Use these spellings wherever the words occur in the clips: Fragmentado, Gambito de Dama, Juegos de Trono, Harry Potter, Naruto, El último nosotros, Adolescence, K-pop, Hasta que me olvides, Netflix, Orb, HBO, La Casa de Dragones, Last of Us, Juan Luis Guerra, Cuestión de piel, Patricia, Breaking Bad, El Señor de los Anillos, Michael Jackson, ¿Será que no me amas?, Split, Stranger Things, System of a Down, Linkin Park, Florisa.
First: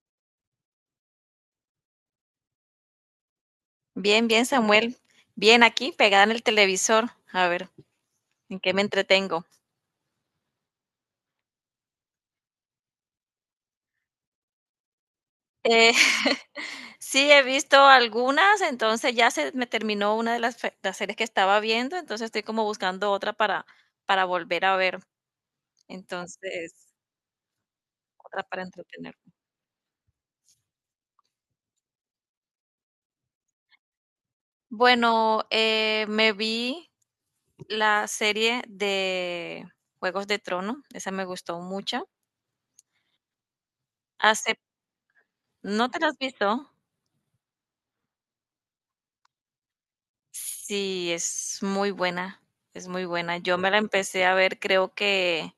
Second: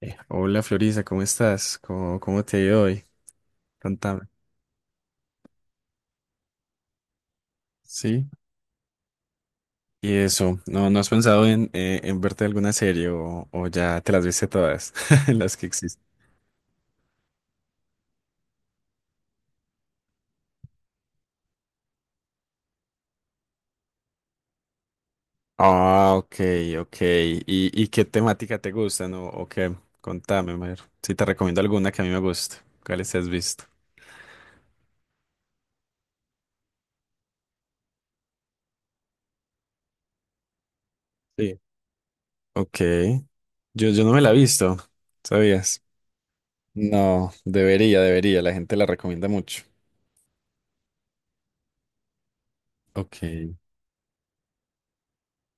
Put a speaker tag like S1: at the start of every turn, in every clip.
S1: Hola Florisa, ¿cómo estás? ¿Cómo te ha ido hoy? Contame.
S2: Bien, bien, Samuel. Bien, aquí pegada en el televisor. A ver,
S1: Sí.
S2: ¿en qué me entretengo?
S1: Y eso, ¿no has pensado en verte alguna serie o ya te las viste todas, las que
S2: Eh,
S1: existen?
S2: sí, he visto algunas, entonces ya se me terminó una de las, las series que estaba viendo, entonces estoy como buscando otra para volver a ver.
S1: Ah, ok,
S2: Entonces,
S1: ok. ¿Y qué
S2: otra
S1: temática
S2: para
S1: te gustan
S2: entretener.
S1: o qué? Contame, a ver. Si te recomiendo alguna que a mí me guste. ¿Cuáles te has visto?
S2: Bueno, me vi la serie de Juegos de Trono, esa me
S1: Sí.
S2: gustó mucho.
S1: Ok. Yo no me la he
S2: Hace,
S1: visto, ¿sabías?
S2: ¿No te la has visto?
S1: No, debería, debería. La gente la recomienda mucho.
S2: Sí, es muy buena, es muy
S1: Ok,
S2: buena. Yo me la empecé a ver, creo que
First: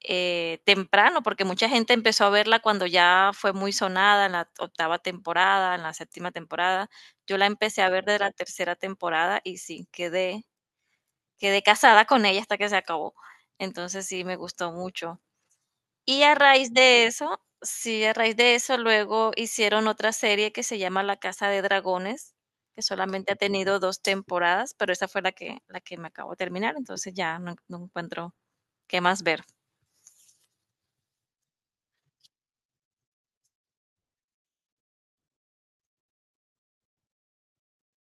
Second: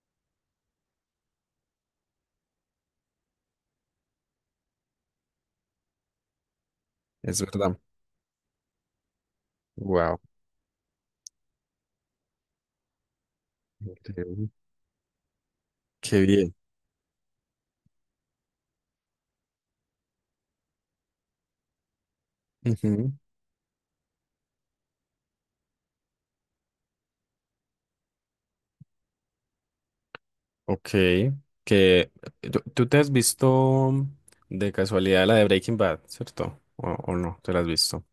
S2: temprano, porque mucha gente empezó a verla cuando ya fue muy sonada en la octava temporada, en la séptima temporada. Yo
S1: es
S2: la
S1: verdad.
S2: empecé a ver de la tercera temporada y sí,
S1: Wow.
S2: quedé casada con ella hasta que se acabó. Entonces sí, me gustó mucho.
S1: Qué
S2: Y a
S1: bien.
S2: raíz de eso sí, a raíz de eso luego hicieron otra serie que se llama La Casa de Dragones, que
S1: Ujú.
S2: solamente ha tenido 2 temporadas, pero esa fue la que me acabo de terminar, entonces ya no encuentro qué más ver.
S1: Ok, que tú te has visto de casualidad la de Breaking Bad, ¿cierto? O no, te la has visto.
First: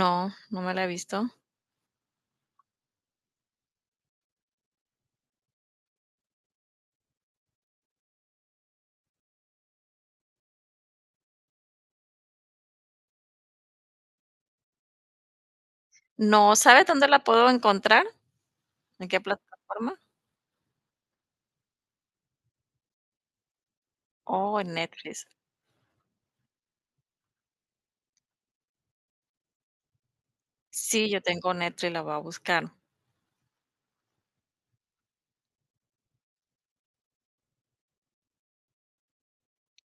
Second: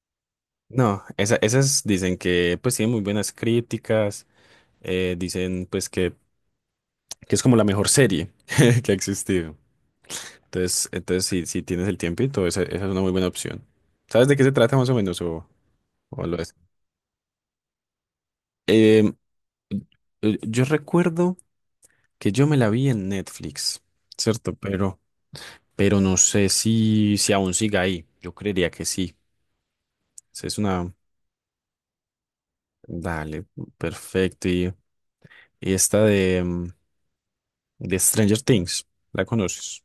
S2: No, no me la he
S1: No,
S2: visto.
S1: esas dicen que pues tienen muy buenas críticas, dicen pues que es como la mejor serie que ha existido. Entonces si tienes el tiempito, esa es una muy buena opción. ¿Sabes de qué se trata más o menos o lo es?
S2: No, ¿sabes dónde la puedo encontrar? ¿En
S1: Em,
S2: qué plataforma?
S1: yo recuerdo que yo me la vi en Netflix, ¿cierto?
S2: Oh, en
S1: Pero...
S2: Netflix.
S1: pero no sé si aún siga ahí. Yo creería que sí. Esa es una...
S2: Sí, yo tengo Netflix, la voy a buscar.
S1: Dale, perfecto. Y esta de Stranger Things, ¿la conoces?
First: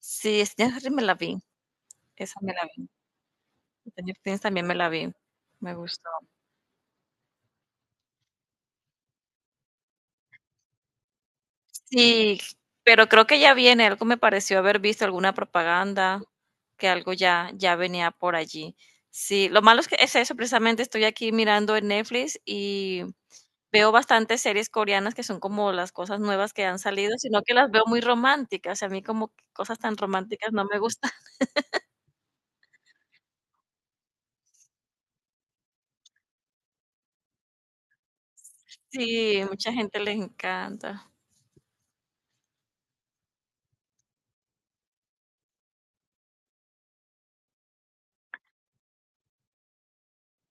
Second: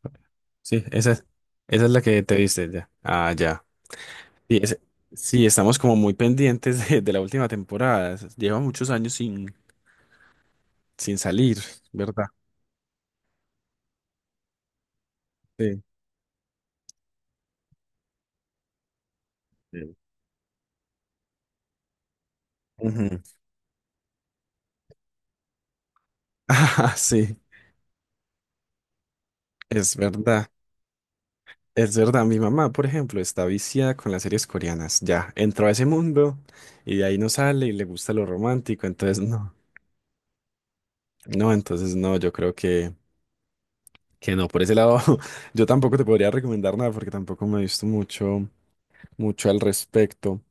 S2: Sí, es ya
S1: Sí,
S2: me
S1: esa,
S2: la
S1: esa
S2: vi,
S1: es la que te
S2: esa me la
S1: viste
S2: vi.
S1: ya. Ah, ya.
S2: Stranger Things
S1: Sí,
S2: también me la vi,
S1: sí,
S2: me
S1: estamos como
S2: gustó.
S1: muy pendientes de la última temporada. Lleva muchos años sin salir, ¿verdad?
S2: Sí, pero creo que ya viene, algo me pareció haber visto alguna
S1: Sí.
S2: propaganda, que algo ya venía por allí. Sí, lo malo es
S1: Sí.
S2: que es eso, precisamente estoy aquí mirando en Netflix y
S1: Ujú.
S2: veo bastantes series coreanas que son como las cosas nuevas que han
S1: Ah,
S2: salido,
S1: sí,
S2: sino que las veo muy románticas, y a mí como que cosas
S1: es
S2: tan
S1: verdad.
S2: románticas no me gustan.
S1: Es verdad, mi mamá, por ejemplo, está viciada con las series coreanas. Ya, entró a ese mundo y de ahí no sale y le gusta lo romántico, entonces
S2: Sí,
S1: no.
S2: mucha gente le encanta.
S1: No, entonces no, yo creo que no. Por ese lado, yo tampoco te podría recomendar nada porque tampoco me he visto mucho, mucho al respecto.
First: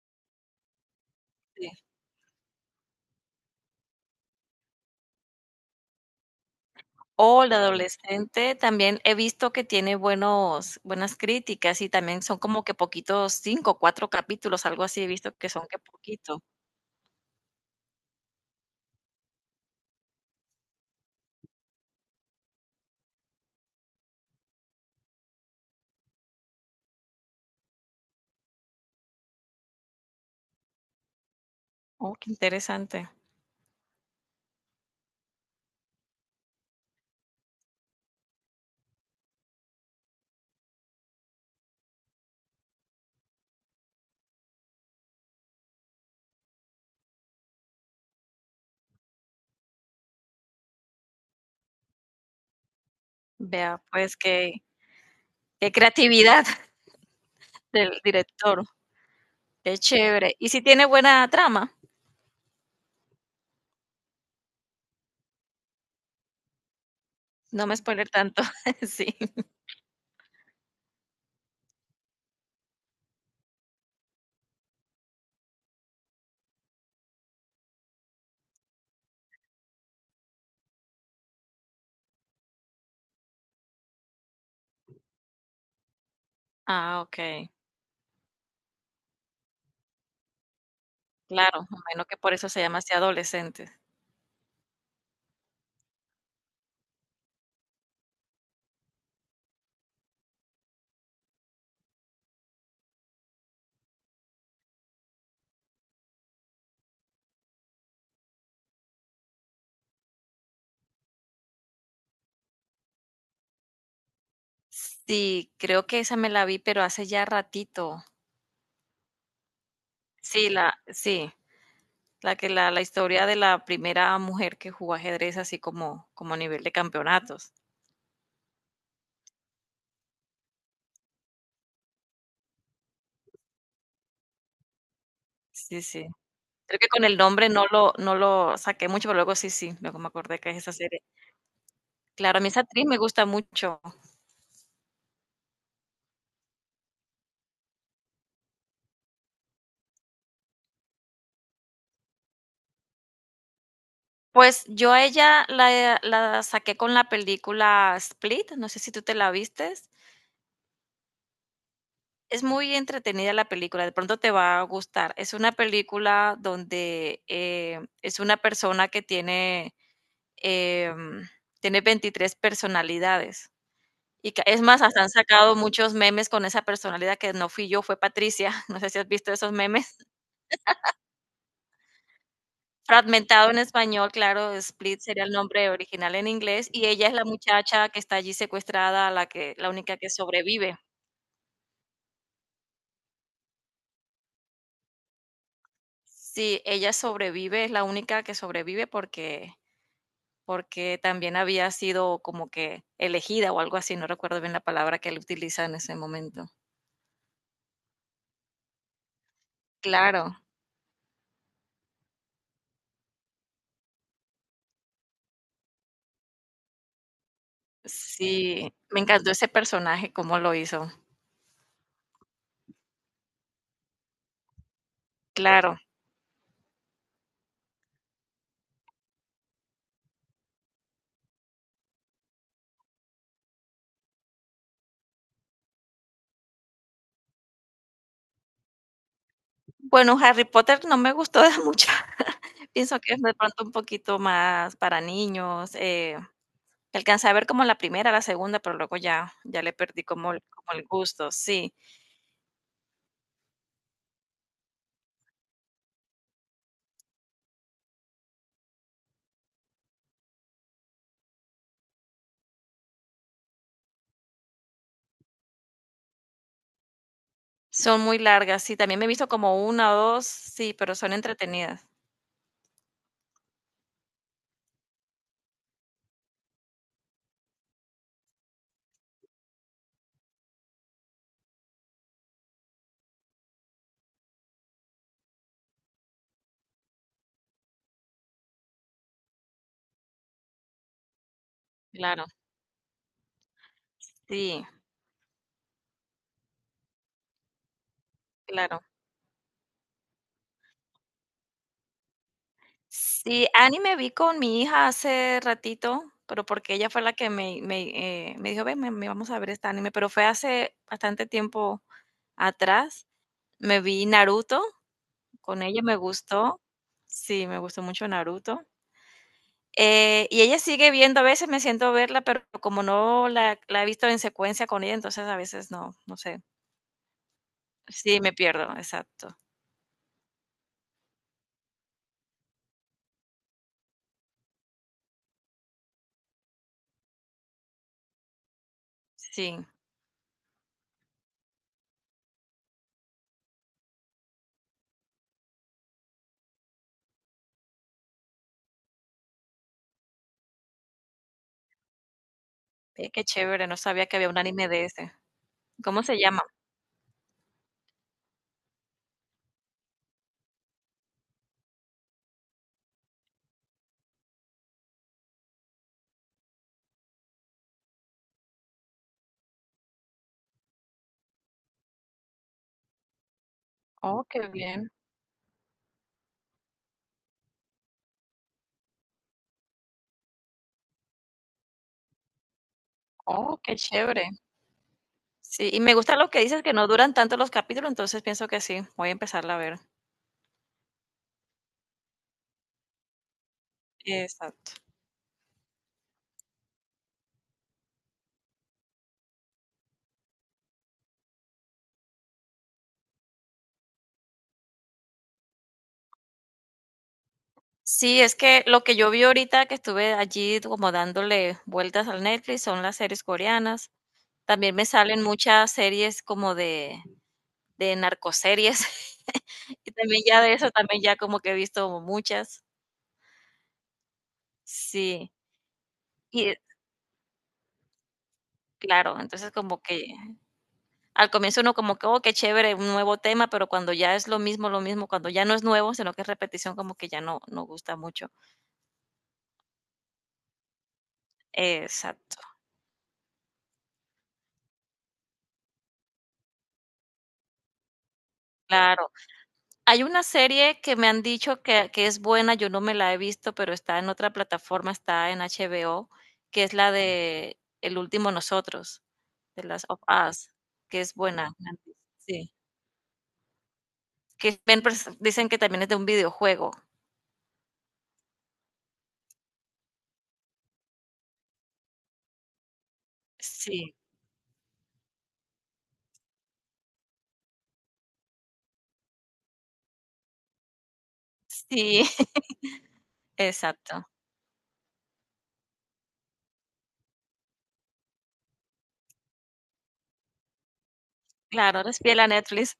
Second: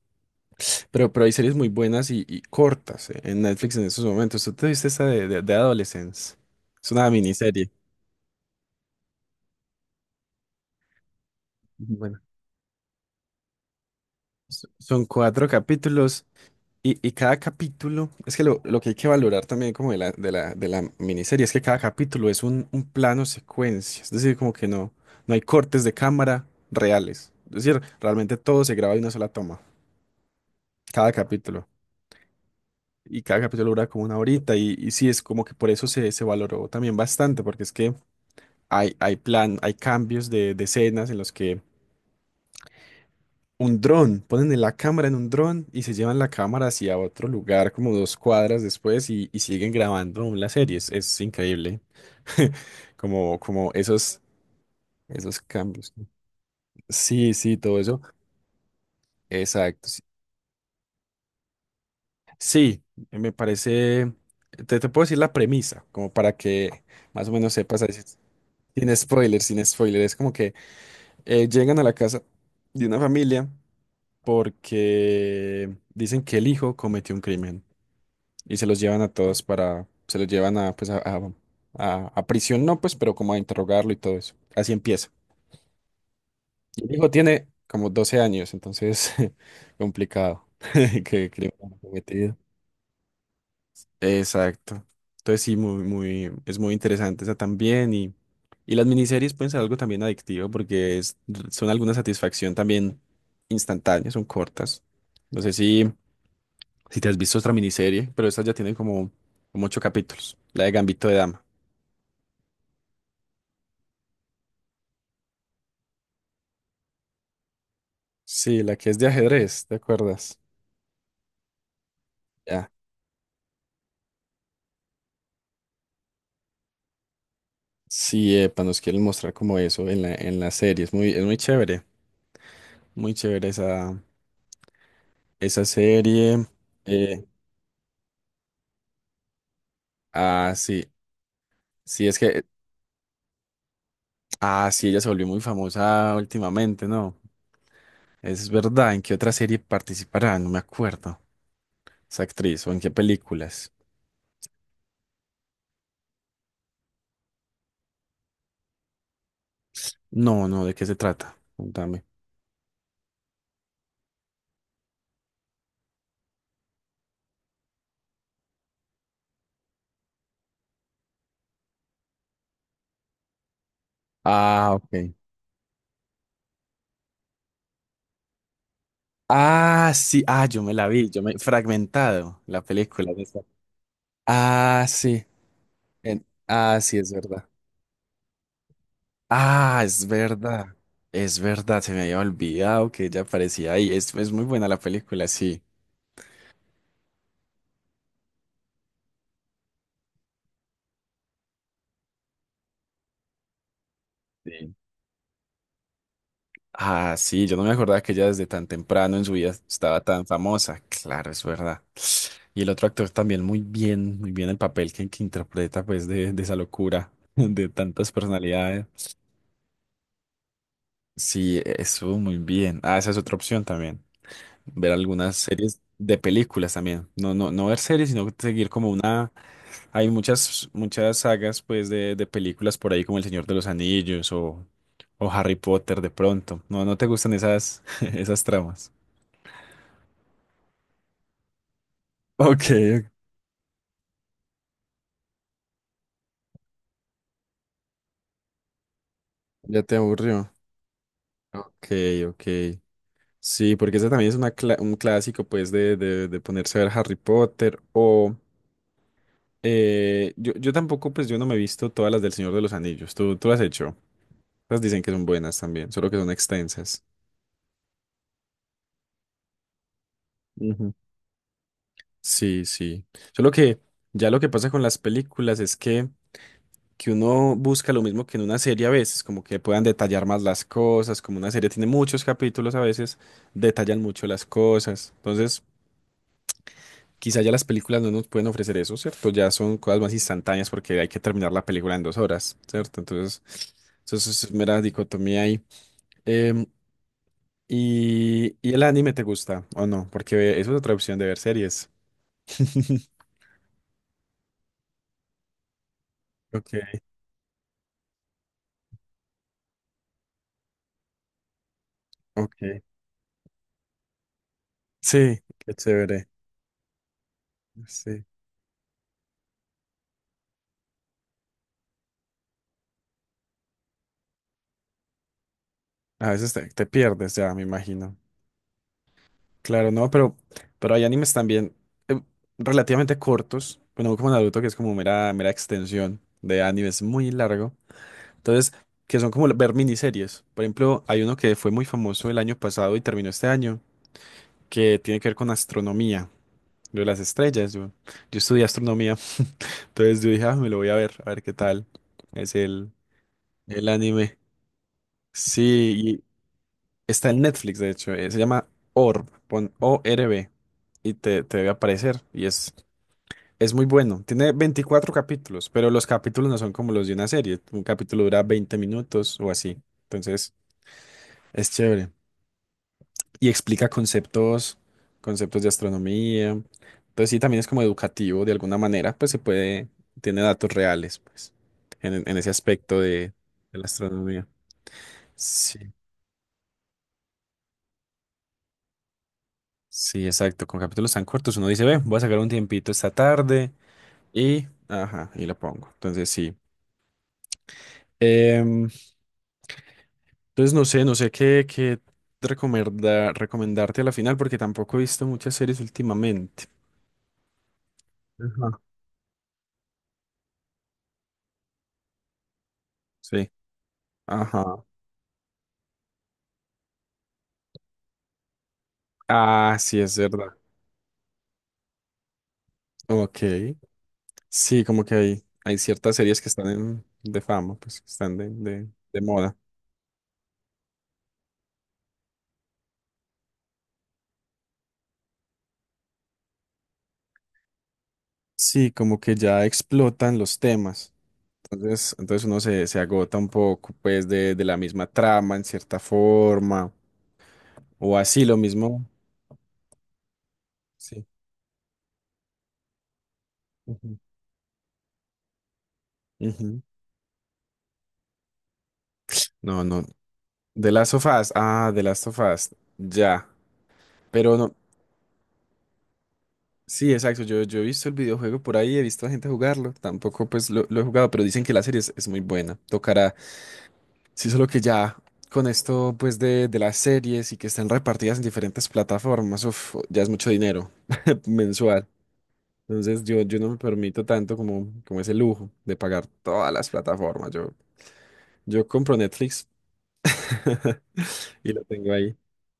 S1: Pero hay series muy
S2: Sí.
S1: buenas y cortas, en Netflix en estos momentos. ¿Tú te viste esa de Adolescence? Es una
S2: O la
S1: miniserie.
S2: adolescente también he visto que tiene buenos buenas críticas y
S1: Bueno,
S2: también son como que poquitos, 5 4 capítulos,
S1: s-
S2: algo así
S1: son
S2: he visto
S1: cuatro
S2: que son que
S1: capítulos.
S2: poquito.
S1: Y cada capítulo, es que lo que hay que valorar también como de la, de la miniserie es que cada capítulo es un plano secuencia, es decir, como que no hay cortes de cámara reales, es decir, realmente todo se graba de una sola toma, cada capítulo,
S2: Oh, qué interesante.
S1: y cada capítulo dura como una horita, y sí, es como que por eso se valoró también bastante, porque es que hay cambios de escenas en los que un dron, ponen la cámara en un dron y se llevan la cámara hacia otro lugar como 2 cuadras después y siguen grabando aún la serie. Es increíble. Como
S2: Vea, pues
S1: esos, esos
S2: qué
S1: cambios.
S2: creatividad
S1: Sí, sí, todo
S2: del
S1: eso.
S2: director, qué
S1: Exacto. Sí,
S2: chévere. ¿Y si tiene buena trama?
S1: sí, me parece. Te puedo decir la premisa, como para que más o menos
S2: No me
S1: sepas. Ahí sí.
S2: spoiler tanto,
S1: Sin
S2: sí.
S1: spoiler, sin spoiler. Es como que llegan a la casa de una familia porque dicen que el hijo cometió un crimen. Y se los llevan a, pues, a prisión, no, pues, pero como a interrogarlo y todo eso. Así empieza. Y el
S2: Ah,
S1: hijo tiene
S2: okey,
S1: como 12 años, entonces, complicado. ¿Que crimen
S2: claro, me
S1: han
S2: imagino que por
S1: cometido?
S2: eso se llama así adolescente.
S1: Exacto. Entonces sí, muy, muy, es muy interesante esa también y las miniseries pueden ser algo también adictivo porque son alguna satisfacción también instantánea, son cortas. No sé si te has visto otra miniserie, pero estas ya tienen como 8 capítulos. La de Gambito de Dama.
S2: Sí, creo que esa me la vi, pero hace ya ratito.
S1: Sí, la que es de ajedrez, ¿te acuerdas?
S2: Sí, la, sí, la que
S1: Ya.
S2: la historia de la primera mujer que jugó ajedrez así como, como a nivel de campeonatos.
S1: Sí, epa, nos quieren mostrar como eso en la, serie. Es muy chévere, muy chévere esa
S2: Sí, sí.
S1: serie.
S2: Creo que con el
S1: Eh,
S2: nombre no lo saqué mucho, pero luego sí, sí, luego me acordé que
S1: ah,
S2: es esa
S1: sí,
S2: serie.
S1: sí, es
S2: Claro, a
S1: que,
S2: mí esa actriz me gusta mucho.
S1: ah, sí, ella se volvió muy famosa últimamente, ¿no? Es verdad, ¿en qué otra serie participará? No me acuerdo. Esa actriz, o en qué películas.
S2: Pues yo a ella la saqué con la película Split, no sé si tú te la vistes.
S1: No, no, ¿de qué se trata? Contame.
S2: Es muy entretenida la película, de pronto te va a gustar. Es una película donde es una persona que tiene Em, tiene 23 personalidades. Y ca es
S1: Ah,
S2: más, hasta han
S1: ok.
S2: sacado muchos memes con esa personalidad que no fui yo, fue Patricia. No sé si has visto esos
S1: Ah,
S2: memes.
S1: sí, ah, yo me la vi, yo me fragmentado la película.
S2: Fragmentado en español, claro,
S1: Ah,
S2: Split
S1: sí.
S2: sería el nombre original en inglés,
S1: Ah,
S2: y
S1: sí,
S2: ella
S1: es
S2: es la
S1: verdad.
S2: muchacha que está allí secuestrada, la que la
S1: Ah,
S2: única
S1: es
S2: que
S1: verdad.
S2: sobrevive.
S1: Es verdad, se me había olvidado que ella aparecía ahí. Es muy buena la película, sí.
S2: Sí, ella sobrevive, es la única que sobrevive porque también había sido como que elegida o algo así, no recuerdo bien la
S1: Sí.
S2: palabra que él utiliza en ese momento.
S1: Ah, sí, yo no me acordaba que ella desde tan temprano en su vida estaba tan
S2: Claro.
S1: famosa. Claro, es verdad. Y el otro actor también muy bien el papel que interpreta pues de esa locura, de tantas
S2: Sí,
S1: personalidades.
S2: me encantó ese personaje, cómo lo hizo.
S1: Sí, estuvo muy bien. Ah, esa es otra opción también. Ver algunas
S2: Claro.
S1: series de películas también. No, no, no ver series, sino seguir como una. Hay muchas, muchas sagas pues de películas por ahí como El Señor de los Anillos o Harry Potter de pronto. No, no te gustan esas, esas tramas.
S2: Bueno, Harry Potter no me gustó de mucho.
S1: Ok.
S2: Pienso que es de pronto un poquito más para niños. Alcancé a ver como la primera, la segunda, pero luego ya, ya le
S1: Ya te
S2: perdí
S1: aburrió.
S2: como el gusto. Sí,
S1: Ok, ok. Sí, porque ese también es un clásico pues de ponerse a ver Harry Potter o yo tampoco pues yo no me he visto todas las del Señor de los Anillos. ¿Tú las has hecho? Las dicen que son buenas también, solo que son extensas.
S2: son muy largas. Sí, también me he visto como una o dos, sí,
S1: Ujú.
S2: pero son entretenidas.
S1: Sí, sí. Solo que ya lo que pasa con las películas es que uno busca lo mismo que en una serie a veces, como que puedan detallar más las cosas, como una serie tiene muchos capítulos a veces, detallan mucho las cosas. Entonces, quizá ya las películas no nos pueden ofrecer eso, ¿cierto? Ya son cosas más instantáneas porque hay que terminar la película en dos
S2: Claro,
S1: horas, ¿cierto? Entonces, eso es
S2: sí,
S1: mera dicotomía ahí. Em, ¿Y
S2: claro.
S1: el anime te gusta o no? Porque eso es otra opción de ver series.
S2: Sí, anime vi con mi hija hace ratito, pero
S1: Ok,
S2: porque ella fue la que me dijo, ven, me vamos a ver este anime, pero fue hace bastante tiempo
S1: ok.
S2: atrás. Me vi Naruto,
S1: Sí,
S2: con
S1: qué
S2: ella me
S1: chévere.
S2: gustó, sí, me gustó mucho
S1: Sí.
S2: Naruto. Y ella sigue viendo, a veces me siento a verla, pero como no la he visto en secuencia con ella, entonces a veces no, no
S1: A
S2: sé.
S1: veces te pierdes ya, me imagino.
S2: Sí, me pierdo, exacto.
S1: Claro, no, pero hay animes también eh, relativamente cortos. Bueno, como Naruto, que es como mera, mera extensión de animes muy largo. Entonces, que son como
S2: Sí,
S1: ver miniseries. Por ejemplo, hay uno que fue muy famoso el año pasado y terminó este año, que tiene que ver con astronomía, lo de las estrellas. Yo estudié astronomía. Entonces yo dije, ah, me lo voy a ver qué tal. Es el,
S2: Qué chévere, no
S1: el
S2: sabía que había
S1: anime.
S2: un anime de ese.
S1: Sí,
S2: ¿Cómo se
S1: y
S2: llama?
S1: está en Netflix, de hecho. Se llama Orb, pon ORB, y te debe aparecer. Y es muy bueno. Tiene 24 capítulos, pero los capítulos no son como los de una serie. Un capítulo dura 20 minutos o así. Entonces, es chévere y explica
S2: Oh, qué
S1: conceptos,
S2: bien.
S1: conceptos de astronomía. Entonces sí, también es como educativo de alguna manera, pues se puede, tiene datos reales, pues, en ese aspecto de,
S2: Oh, qué
S1: de la
S2: chévere.
S1: astronomía.
S2: Sí,
S1: Sí,
S2: y me gusta lo que dices, que no duran tanto los capítulos, entonces pienso que sí, voy a empezarla a ver.
S1: sí, exacto. Con capítulos tan cortos uno dice, ve, voy a sacar un tiempito esta tarde y,
S2: Exacto.
S1: ajá, y lo pongo. Entonces sí. Em, entonces no sé qué recomendarte a la final porque tampoco he visto muchas series últimamente.
S2: Sí, es que
S1: Ajá.
S2: lo que yo vi ahorita que estuve allí como dándole vueltas al Netflix son las series
S1: Sí,
S2: coreanas.
S1: ajá.
S2: También me salen muchas series como de narcoseries.
S1: Ah,
S2: Y
S1: sí, es
S2: también ya de
S1: verdad.
S2: eso, también ya como que he visto muchas.
S1: Ok, sí, como que
S2: Sí.
S1: hay ciertas series que
S2: Y
S1: están de fama, pues que están de, de,
S2: claro,
S1: de
S2: entonces
S1: moda.
S2: como que al comienzo uno como que: "Oh, qué chévere, un nuevo tema", pero cuando ya es lo mismo, cuando ya no es nuevo, sino que es repetición, como que ya no gusta mucho.
S1: Sí, como que ya explotan los temas. Entonces,
S2: Exacto,
S1: entonces uno se agota un poco, pues, de la misma trama en cierta forma, o así lo mismo.
S2: claro. Hay una serie que me han
S1: Sí.
S2: dicho que es buena, yo no me la he visto, pero está en
S1: Ujú,
S2: otra plataforma, está en HBO, que es
S1: ujú.
S2: la de El último nosotros, de
S1: No,
S2: las of
S1: no.
S2: Us,
S1: De
S2: que
S1: Last
S2: es
S1: of Us.
S2: buena, me han
S1: Ah,
S2: di
S1: de Last of
S2: sí,
S1: Us. Ya.
S2: que
S1: Pero no.
S2: ven pers dicen que también es de un videojuego.
S1: Sí, exacto. Yo he visto el videojuego por ahí, he visto a gente jugarlo. Tampoco, pues, lo he jugado, pero dicen que la serie es muy buena. Tocará.
S2: Sí,
S1: Sí, solo que ya con esto pues de las series y que están repartidas en diferentes plataformas, uf, ya es mucho dinero
S2: sí,
S1: mensual. Entonces yo no me
S2: exacto.
S1: permito tanto como ese lujo de pagar todas las plataformas. Yo compro Netflix y
S2: Claro,
S1: lo
S2: eres
S1: tengo
S2: fiel a
S1: ahí.
S2: Netflix,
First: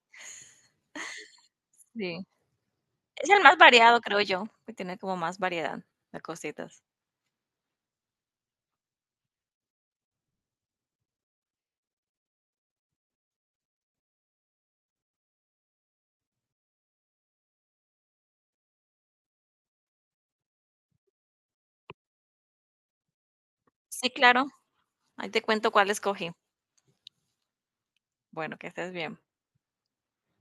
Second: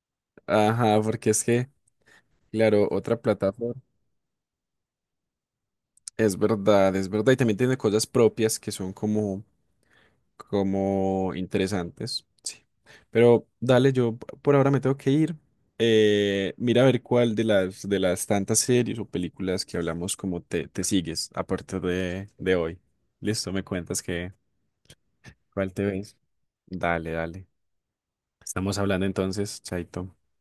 S1: Ajá, porque es que,
S2: sí.
S1: claro, otra
S2: Es el más
S1: plataforma.
S2: variado, creo yo, que tiene como más variedad de
S1: Es
S2: cositas.
S1: verdad, es verdad. Y también tiene cosas propias que son como interesantes, sí. Pero dale, yo por ahora me tengo que ir. Mira a ver cuál de las tantas series o películas que hablamos como te sigues a partir de hoy. Listo, me cuentas
S2: Sí,
S1: que
S2: claro, ahí te cuento
S1: cuál te
S2: cuál
S1: ves.
S2: escogí.
S1: Dale, dale.
S2: Bueno, que
S1: Estamos
S2: estés
S1: hablando
S2: bien.
S1: entonces, Chaito.